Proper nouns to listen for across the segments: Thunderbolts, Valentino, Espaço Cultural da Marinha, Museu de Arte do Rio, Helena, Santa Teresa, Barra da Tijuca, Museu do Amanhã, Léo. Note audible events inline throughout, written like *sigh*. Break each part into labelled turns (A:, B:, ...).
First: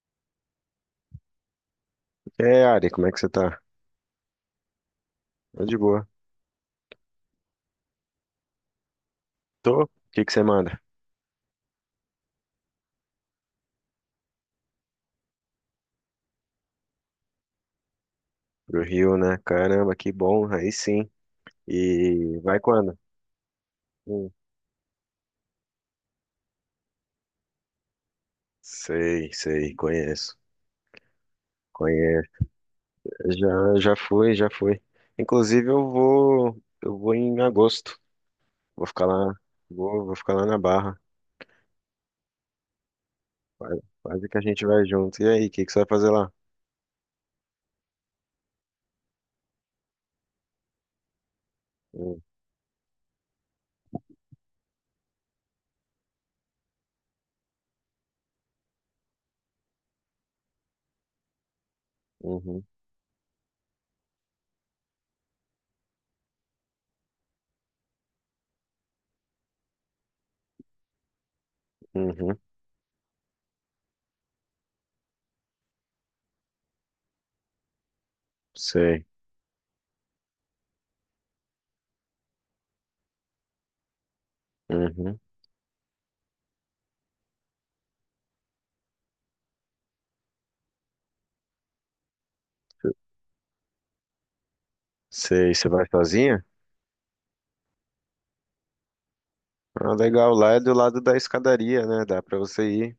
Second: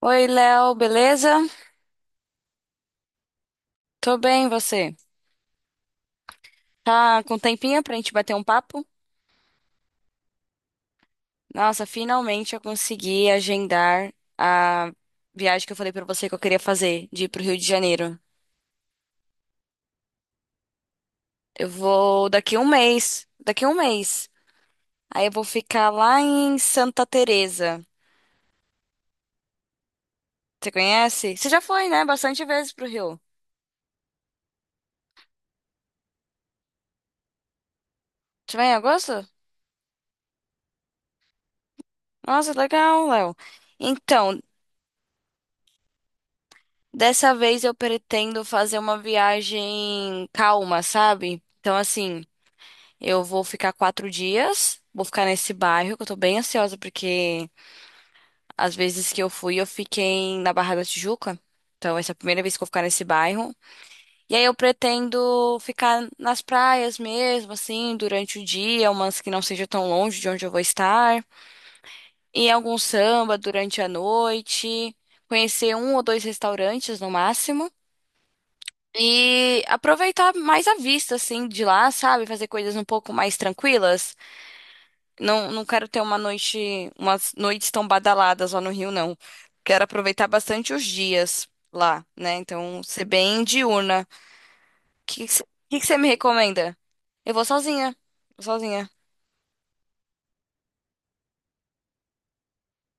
A: Oi, Léo, beleza?
B: É, Ari, como é que você tá?
A: Tô bem, e você?
B: Tô de boa.
A: Tá com tempinho pra gente bater um papo?
B: Tô? O que que você manda?
A: Nossa, finalmente eu consegui agendar a viagem que eu falei pra você que eu queria fazer, de ir pro Rio de Janeiro.
B: Pro Rio, né? Caramba, que bom, aí sim.
A: Eu vou
B: E
A: daqui
B: vai
A: um
B: quando?
A: mês, daqui um mês.
B: Hum.
A: Aí eu vou ficar lá em Santa Teresa.
B: Sei, sei, conheço.
A: Você conhece? Você já foi, né? Bastante
B: Conheço.
A: vezes pro Rio.
B: Já fui. Inclusive eu vou em agosto.
A: Você vai em
B: Vou ficar
A: agosto?
B: lá, vou ficar lá na Barra.
A: Nossa, legal, Léo.
B: Quase quase que
A: Então,
B: a gente vai junto. E aí, o que que você vai fazer lá?
A: dessa vez eu pretendo fazer uma viagem calma, sabe? Então,
B: Hum.
A: assim, eu vou ficar 4 dias, vou ficar nesse bairro, que eu tô bem ansiosa, porque às vezes que eu fui, eu fiquei na Barra da Tijuca. Então, essa é a primeira vez que
B: Uhum.
A: eu vou ficar nesse bairro. E aí eu pretendo ficar nas praias mesmo, assim, durante o dia, umas que não seja tão longe de onde eu vou estar.
B: Uhum,
A: E algum samba durante a noite, conhecer um ou dois restaurantes no máximo.
B: sei.
A: E aproveitar mais a vista, assim, de lá, sabe? Fazer coisas um pouco mais tranquilas.
B: Uhum.
A: Não, não quero ter uma noite, umas noites tão badaladas lá no Rio, não. Quero aproveitar bastante os dias lá, né? Então, ser bem diurna. O que
B: Sei, você vai
A: que você me
B: sozinha?
A: recomenda? Eu vou sozinha. Vou sozinha.
B: Ah, legal, lá é do lado da escadaria, né? Dá pra você ir.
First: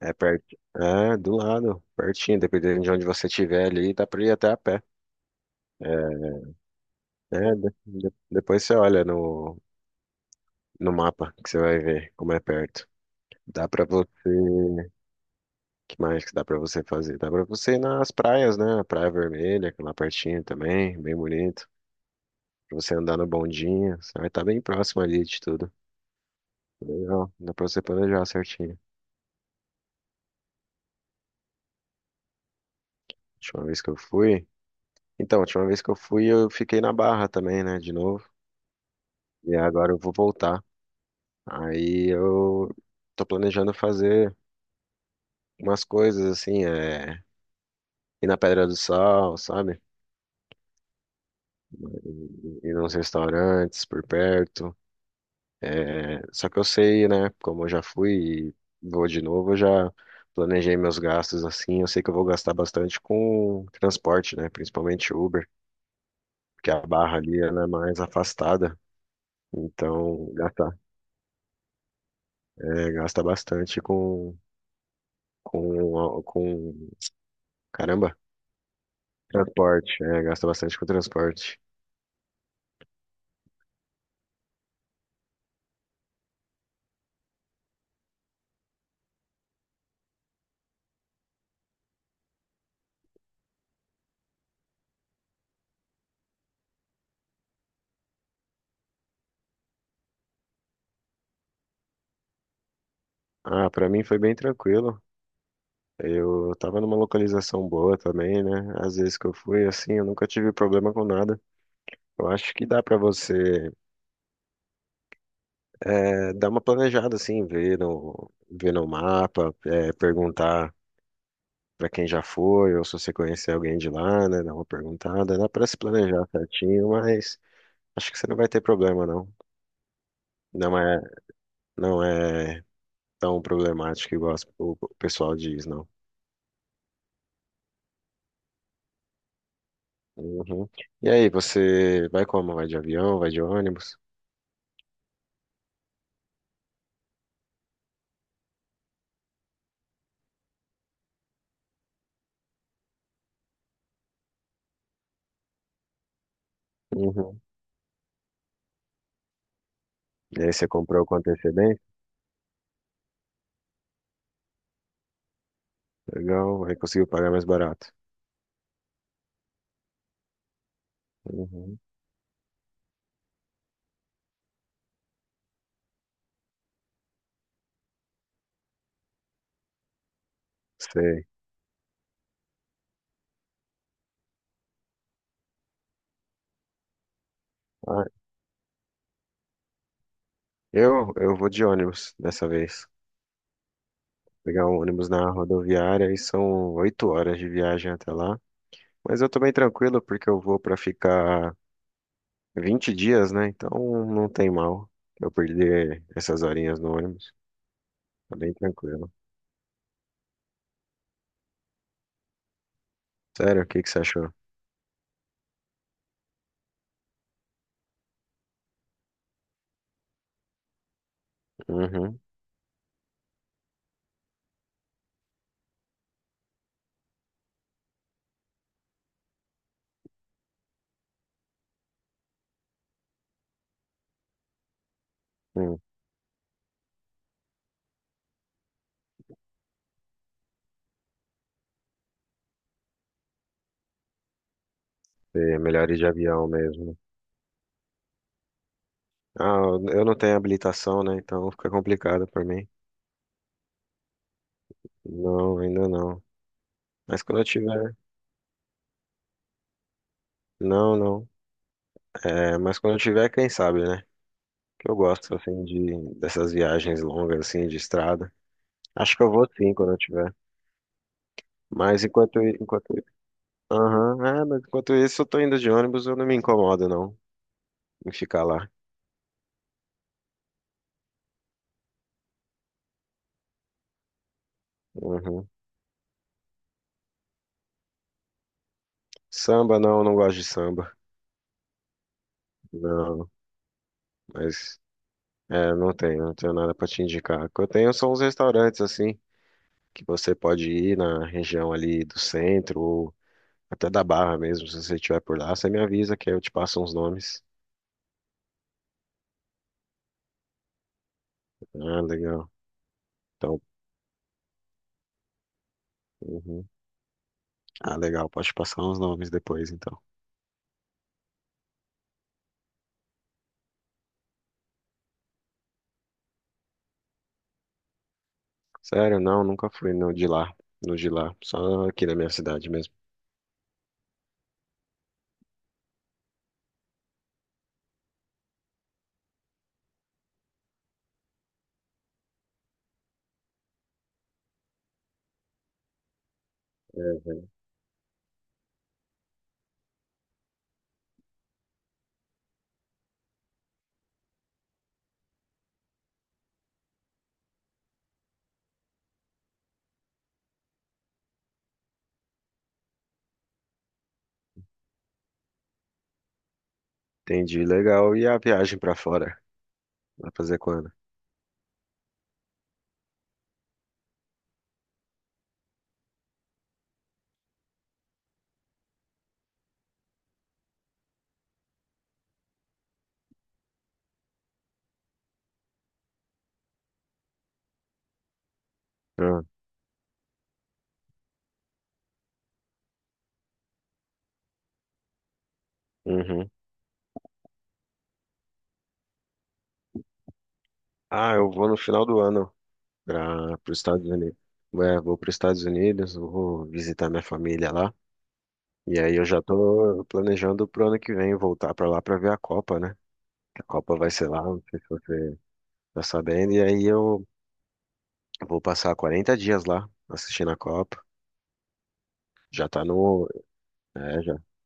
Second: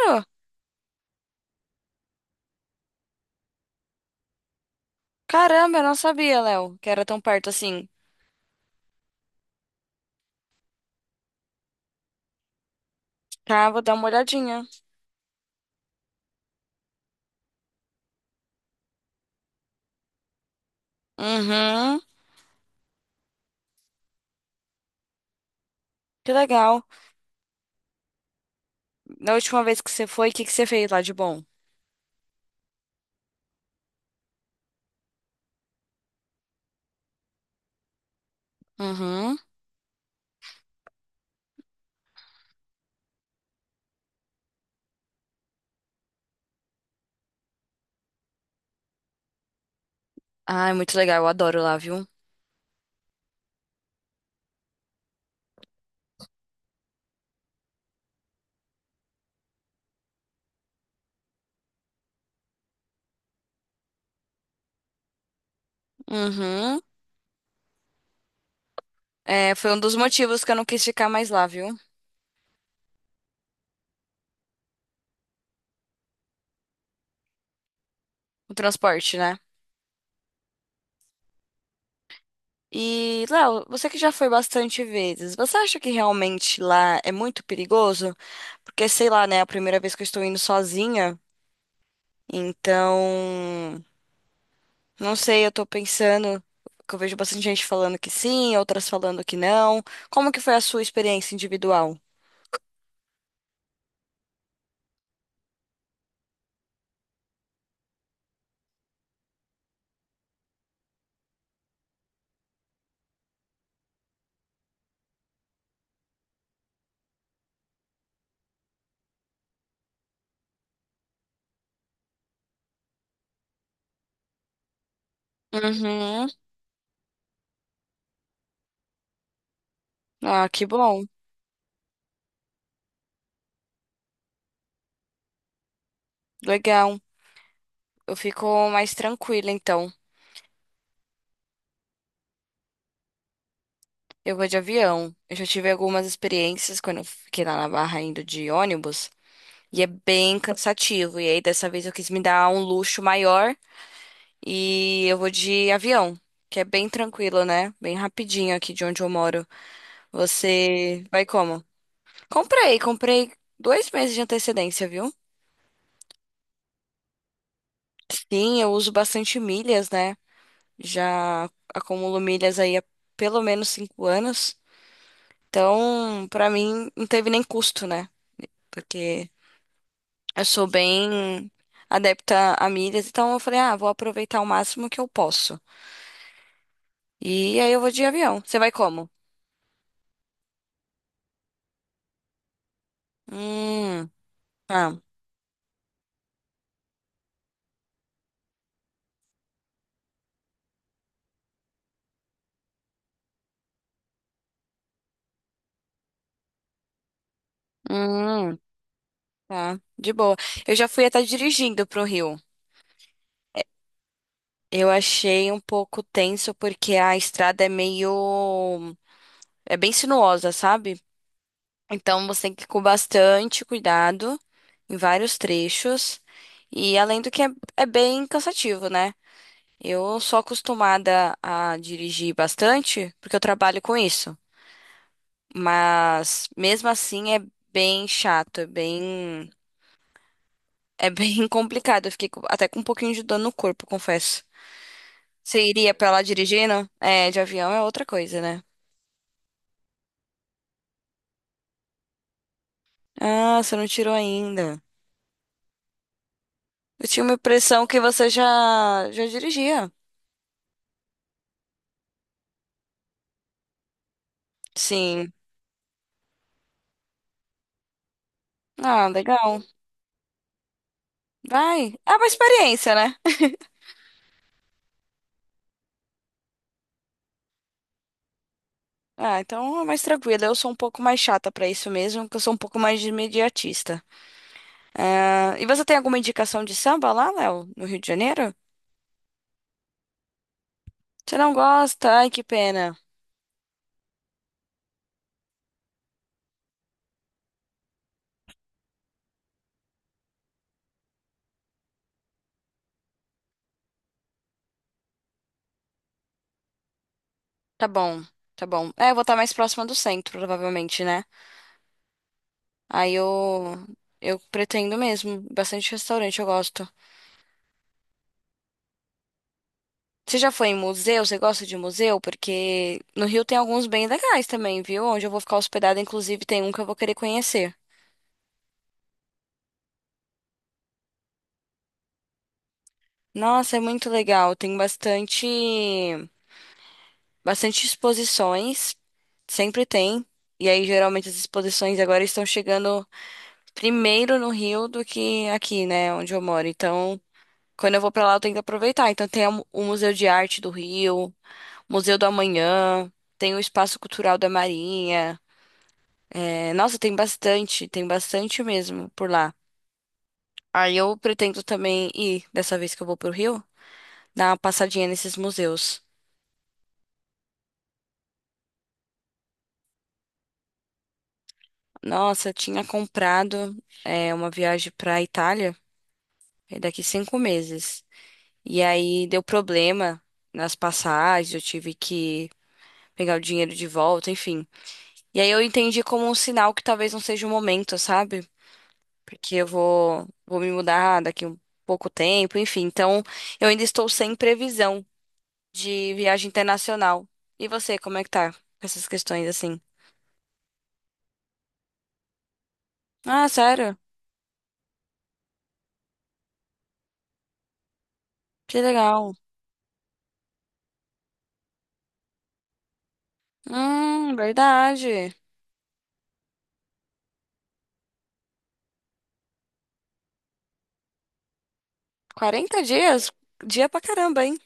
B: É perto. É, do lado, pertinho, dependendo de onde você estiver ali, dá pra ir até a pé.
A: Caramba, eu
B: É,
A: não sabia, Léo, que era tão perto
B: é,
A: assim.
B: depois você olha no mapa que você vai ver como é perto. Dá
A: Tá, vou
B: pra
A: dar uma olhadinha.
B: você. Que mais que dá pra você fazer? Dá pra você ir nas praias, né? Praia Vermelha, que é lá pertinho também, bem bonito.
A: Uhum,
B: Pra você andar no bondinho, você vai estar bem próximo ali de tudo.
A: que legal.
B: Legal, dá pra você planejar certinho.
A: Da última vez que você foi, o que que você fez lá de bom?
B: Última vez que eu fui. Então, a última vez que eu fui, eu fiquei na Barra também, né? De novo.
A: Uhum.
B: E agora eu vou voltar. Aí eu tô planejando fazer umas coisas assim, é, ir na Pedra do Sal, sabe?
A: Ai, muito legal, eu adoro lá, viu?
B: Ir nos restaurantes por perto. É, só que eu sei, né? Como eu já fui e vou de novo, eu já planejei meus gastos assim. Eu sei que eu vou gastar bastante com transporte, né? Principalmente Uber, porque a
A: Uhum.
B: barra ali ela é mais afastada.
A: É, foi um dos
B: Então,
A: motivos que eu não
B: gasta,
A: quis ficar mais lá, viu?
B: é, gasta bastante com caramba.
A: O transporte, né?
B: Transporte, é, gasta bastante com transporte.
A: E, Léo, você que já foi bastante vezes, você acha que realmente lá é muito perigoso? Porque, sei lá, né? É a primeira vez que eu estou indo sozinha, então. Não sei, eu tô pensando. Que eu vejo bastante gente falando que sim, outras falando que não. Como que foi a sua experiência individual?
B: Ah, pra mim foi bem tranquilo. Eu tava numa localização boa também, né? Às vezes que eu fui, assim, eu nunca tive problema com nada. Eu acho que dá pra você é, dar uma planejada, assim, ver ver no mapa, é, perguntar pra quem já foi, ou se você conhecer alguém de lá, né? Dar uma perguntada. Dá pra se planejar
A: Uhum.
B: certinho, mas acho que você não vai ter problema, não.
A: Ah, que
B: Não é,
A: bom.
B: não é tão problemático igual o pessoal diz, não.
A: Legal. Eu fico mais tranquila, então.
B: Uhum. E aí, você vai como? Vai de avião? Vai de ônibus?
A: Eu vou de avião. Eu já tive algumas experiências quando eu fiquei lá na Barra indo de ônibus. E é bem cansativo. E aí, dessa vez, eu quis me dar um luxo maior e eu vou de avião, que é bem
B: Uhum.
A: tranquilo, né? Bem rapidinho aqui de onde eu moro.
B: E aí, você
A: Você
B: comprou com
A: vai como?
B: antecedência?
A: Comprei, comprei 2 meses de antecedência, viu?
B: Legal, aí conseguiu pagar mais barato.
A: Sim, eu uso bastante milhas, né? Já
B: Uhum.
A: acumulo milhas aí há pelo menos 5 anos. Então, pra mim, não teve nem custo, né? Porque eu sou
B: Sei.
A: bem adepta a milhas, então eu falei, ah, vou aproveitar o máximo que eu posso. E aí eu vou de
B: Ah,
A: avião. Você vai como?
B: eu vou de ônibus dessa vez.
A: Hum,
B: Pegar um
A: tá.
B: ônibus na rodoviária e são 8 horas de viagem até lá. Mas eu tô bem tranquilo porque eu vou pra ficar 20 dias, né? Então não tem mal eu perder essas horinhas no ônibus. Tá bem
A: Hum,
B: tranquilo.
A: tá. De boa. Eu já fui até dirigindo pro Rio.
B: Sério, o que que você achou?
A: Eu achei um pouco tenso porque a estrada é meio. É bem sinuosa, sabe?
B: Uhum.
A: Então você tem que ir com bastante cuidado em vários trechos. E além do que é, é bem cansativo, né? Eu sou acostumada a dirigir bastante porque eu trabalho com isso.
B: Hum.
A: Mas mesmo assim é bem chato, é bem *laughs* complicado. Eu fiquei com- até com um pouquinho de dor no corpo, confesso.
B: É
A: Você
B: melhor
A: iria
B: ir de
A: pra lá
B: avião
A: dirigindo?
B: mesmo.
A: É, de avião é outra coisa, né?
B: Ah, eu não tenho habilitação, né? Então fica complicado pra mim.
A: Ah, você não tirou ainda.
B: Não, ainda não.
A: Eu
B: Mas
A: tinha uma
B: quando eu
A: impressão
B: tiver,
A: que você já dirigia.
B: não, não. É, mas quando eu tiver, quem sabe, né? Que eu
A: Sim.
B: gosto assim de dessas viagens longas assim de estrada.
A: Ah,
B: Acho que eu vou
A: legal.
B: sim quando eu tiver.
A: Vai.
B: Mas
A: É uma experiência, né?
B: aham, é, mas enquanto isso eu tô indo de ônibus, eu não me incomodo não em ficar lá.
A: Ah, então é mais tranquilo. Eu sou um pouco mais chata pra isso mesmo, porque eu sou um pouco mais de imediatista.
B: Uhum.
A: Ah, e você tem alguma indicação de samba lá, Léo, no Rio de Janeiro?
B: Samba não, não gosto de samba.
A: Você não gosta? Ai, que pena.
B: Não, mas é, não tenho nada pra te indicar. O que eu tenho são uns restaurantes assim que você pode ir na região ali do centro ou até da Barra mesmo, se você estiver por lá, você me avisa que aí eu te passo uns nomes.
A: Tá bom, tá bom. É, eu vou estar mais próxima do centro, provavelmente, né?
B: Ah, legal.
A: Aí eu
B: Então,
A: eu pretendo mesmo. Bastante restaurante eu
B: uhum.
A: gosto.
B: Ah, legal, pode passar uns nomes depois, então.
A: Você já foi em museu? Você gosta de museu? Porque no Rio tem alguns bem legais também, viu? Onde eu vou ficar hospedada, inclusive, tem um que eu vou querer conhecer.
B: Sério, não, nunca fui no de lá, só aqui na minha cidade mesmo.
A: Nossa, é muito legal. Tem bastante bastante exposições. Sempre tem. E aí, geralmente, as exposições agora estão chegando primeiro no Rio do que aqui, né, onde eu moro. Então,
B: É.
A: quando eu vou pra lá, eu tenho que aproveitar. Então, tem o Museu de Arte do Rio, Museu do Amanhã, tem o Espaço Cultural da Marinha. É, nossa, tem bastante mesmo por lá. Aí eu pretendo também ir, dessa vez que eu vou pro Rio, dar uma passadinha nesses museus.
B: Entendi, legal. E a viagem pra fora? Vai fazer quando?
A: Nossa, eu tinha comprado é, uma viagem pra Itália é daqui 5 meses. E aí deu problema nas passagens, eu tive que pegar o dinheiro de volta, enfim. E aí eu entendi como um sinal que talvez não seja o momento, sabe?
B: Ah,
A: Porque eu vou me mudar daqui um pouco tempo, enfim. Então, eu ainda estou sem previsão de viagem
B: uhum.
A: internacional. E você, como é que tá com essas questões assim?
B: Ah, eu vou no final do ano
A: Ah,
B: para os
A: sério?
B: Estados Unidos. É, vou para os Estados Unidos, vou visitar minha família lá.
A: Que
B: E aí eu
A: legal.
B: já tô planejando pro ano que vem voltar pra lá pra ver a Copa, né? A Copa vai ser lá, não sei se
A: Verdade.
B: você tá sabendo. E aí eu vou passar 40 dias lá assistindo a Copa. Já
A: Quarenta
B: tá no,
A: dias? Dia pra
B: é, já,
A: caramba, hein?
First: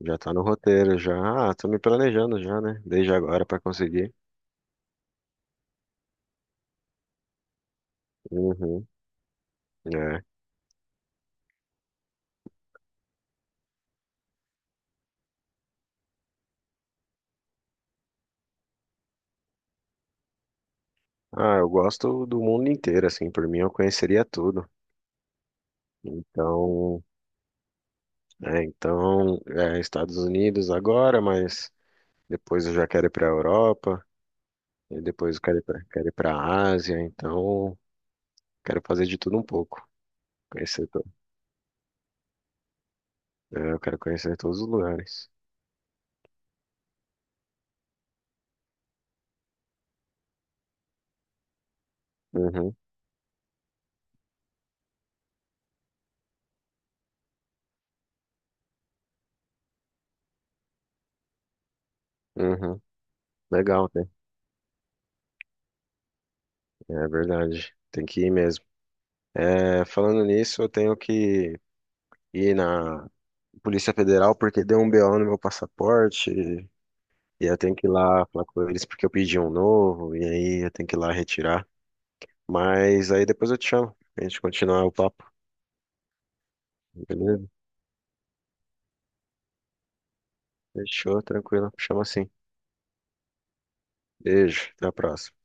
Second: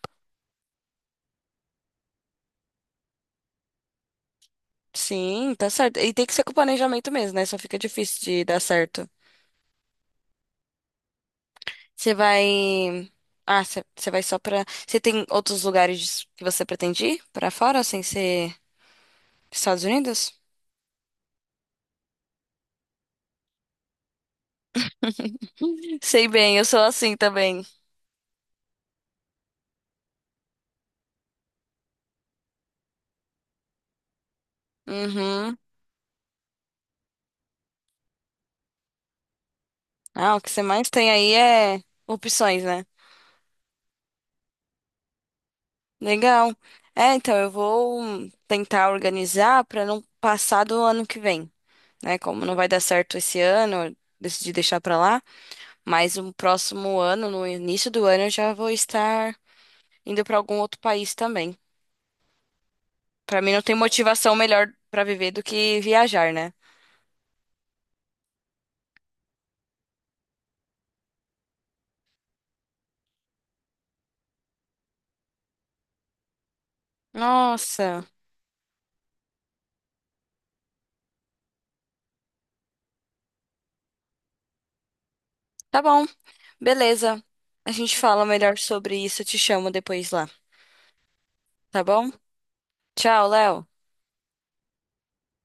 B: já tá no roteiro, já. Ah, tô me planejando já, né? Desde agora pra conseguir.
A: Sim, tá certo. E tem que ser com planejamento mesmo, né? Só fica difícil de dar
B: Uhum,
A: certo.
B: é.
A: Você vai. Ah, você vai só pra. Você tem outros lugares que você pretende ir pra fora, sem ser Estados Unidos?
B: Ah, eu gosto do mundo inteiro, assim, por mim eu conheceria tudo.
A: *laughs* Sei bem, eu sou
B: Então,
A: assim também.
B: então, é, Estados Unidos agora, mas depois eu já quero ir para a Europa. E depois eu
A: Uhum.
B: quero ir quero ir pra Ásia, então quero fazer de tudo um pouco.
A: Ah, o que você
B: Conhecer,
A: mais
B: to-
A: tem aí é opções, né?
B: é, eu quero conhecer todos os lugares.
A: Legal. É, então eu vou tentar organizar pra não passar do ano que vem, né? Como não vai
B: Uhum,
A: dar certo esse ano, eu decidi deixar pra lá, mas no próximo ano, no início do ano, eu já vou estar indo pra algum outro país também.
B: uhum.
A: Pra mim não tem
B: Legal, né?
A: motivação melhor pra viver do que viajar, né?
B: É verdade. Tem que ir mesmo. É, falando nisso, eu tenho que ir na Polícia Federal porque deu um BO no meu passaporte. E eu tenho que ir
A: Nossa,
B: lá falar com eles porque eu pedi um novo. E aí eu tenho que ir lá retirar. Mas aí depois eu te chamo. A gente continuar o papo,
A: tá bom. Beleza.
B: beleza?
A: A gente fala melhor sobre isso. Eu te chamo depois lá,
B: Fechou, tranquilo.
A: tá
B: Chama
A: bom?
B: assim.
A: Tchau, Léo.
B: Beijo, até a próxima.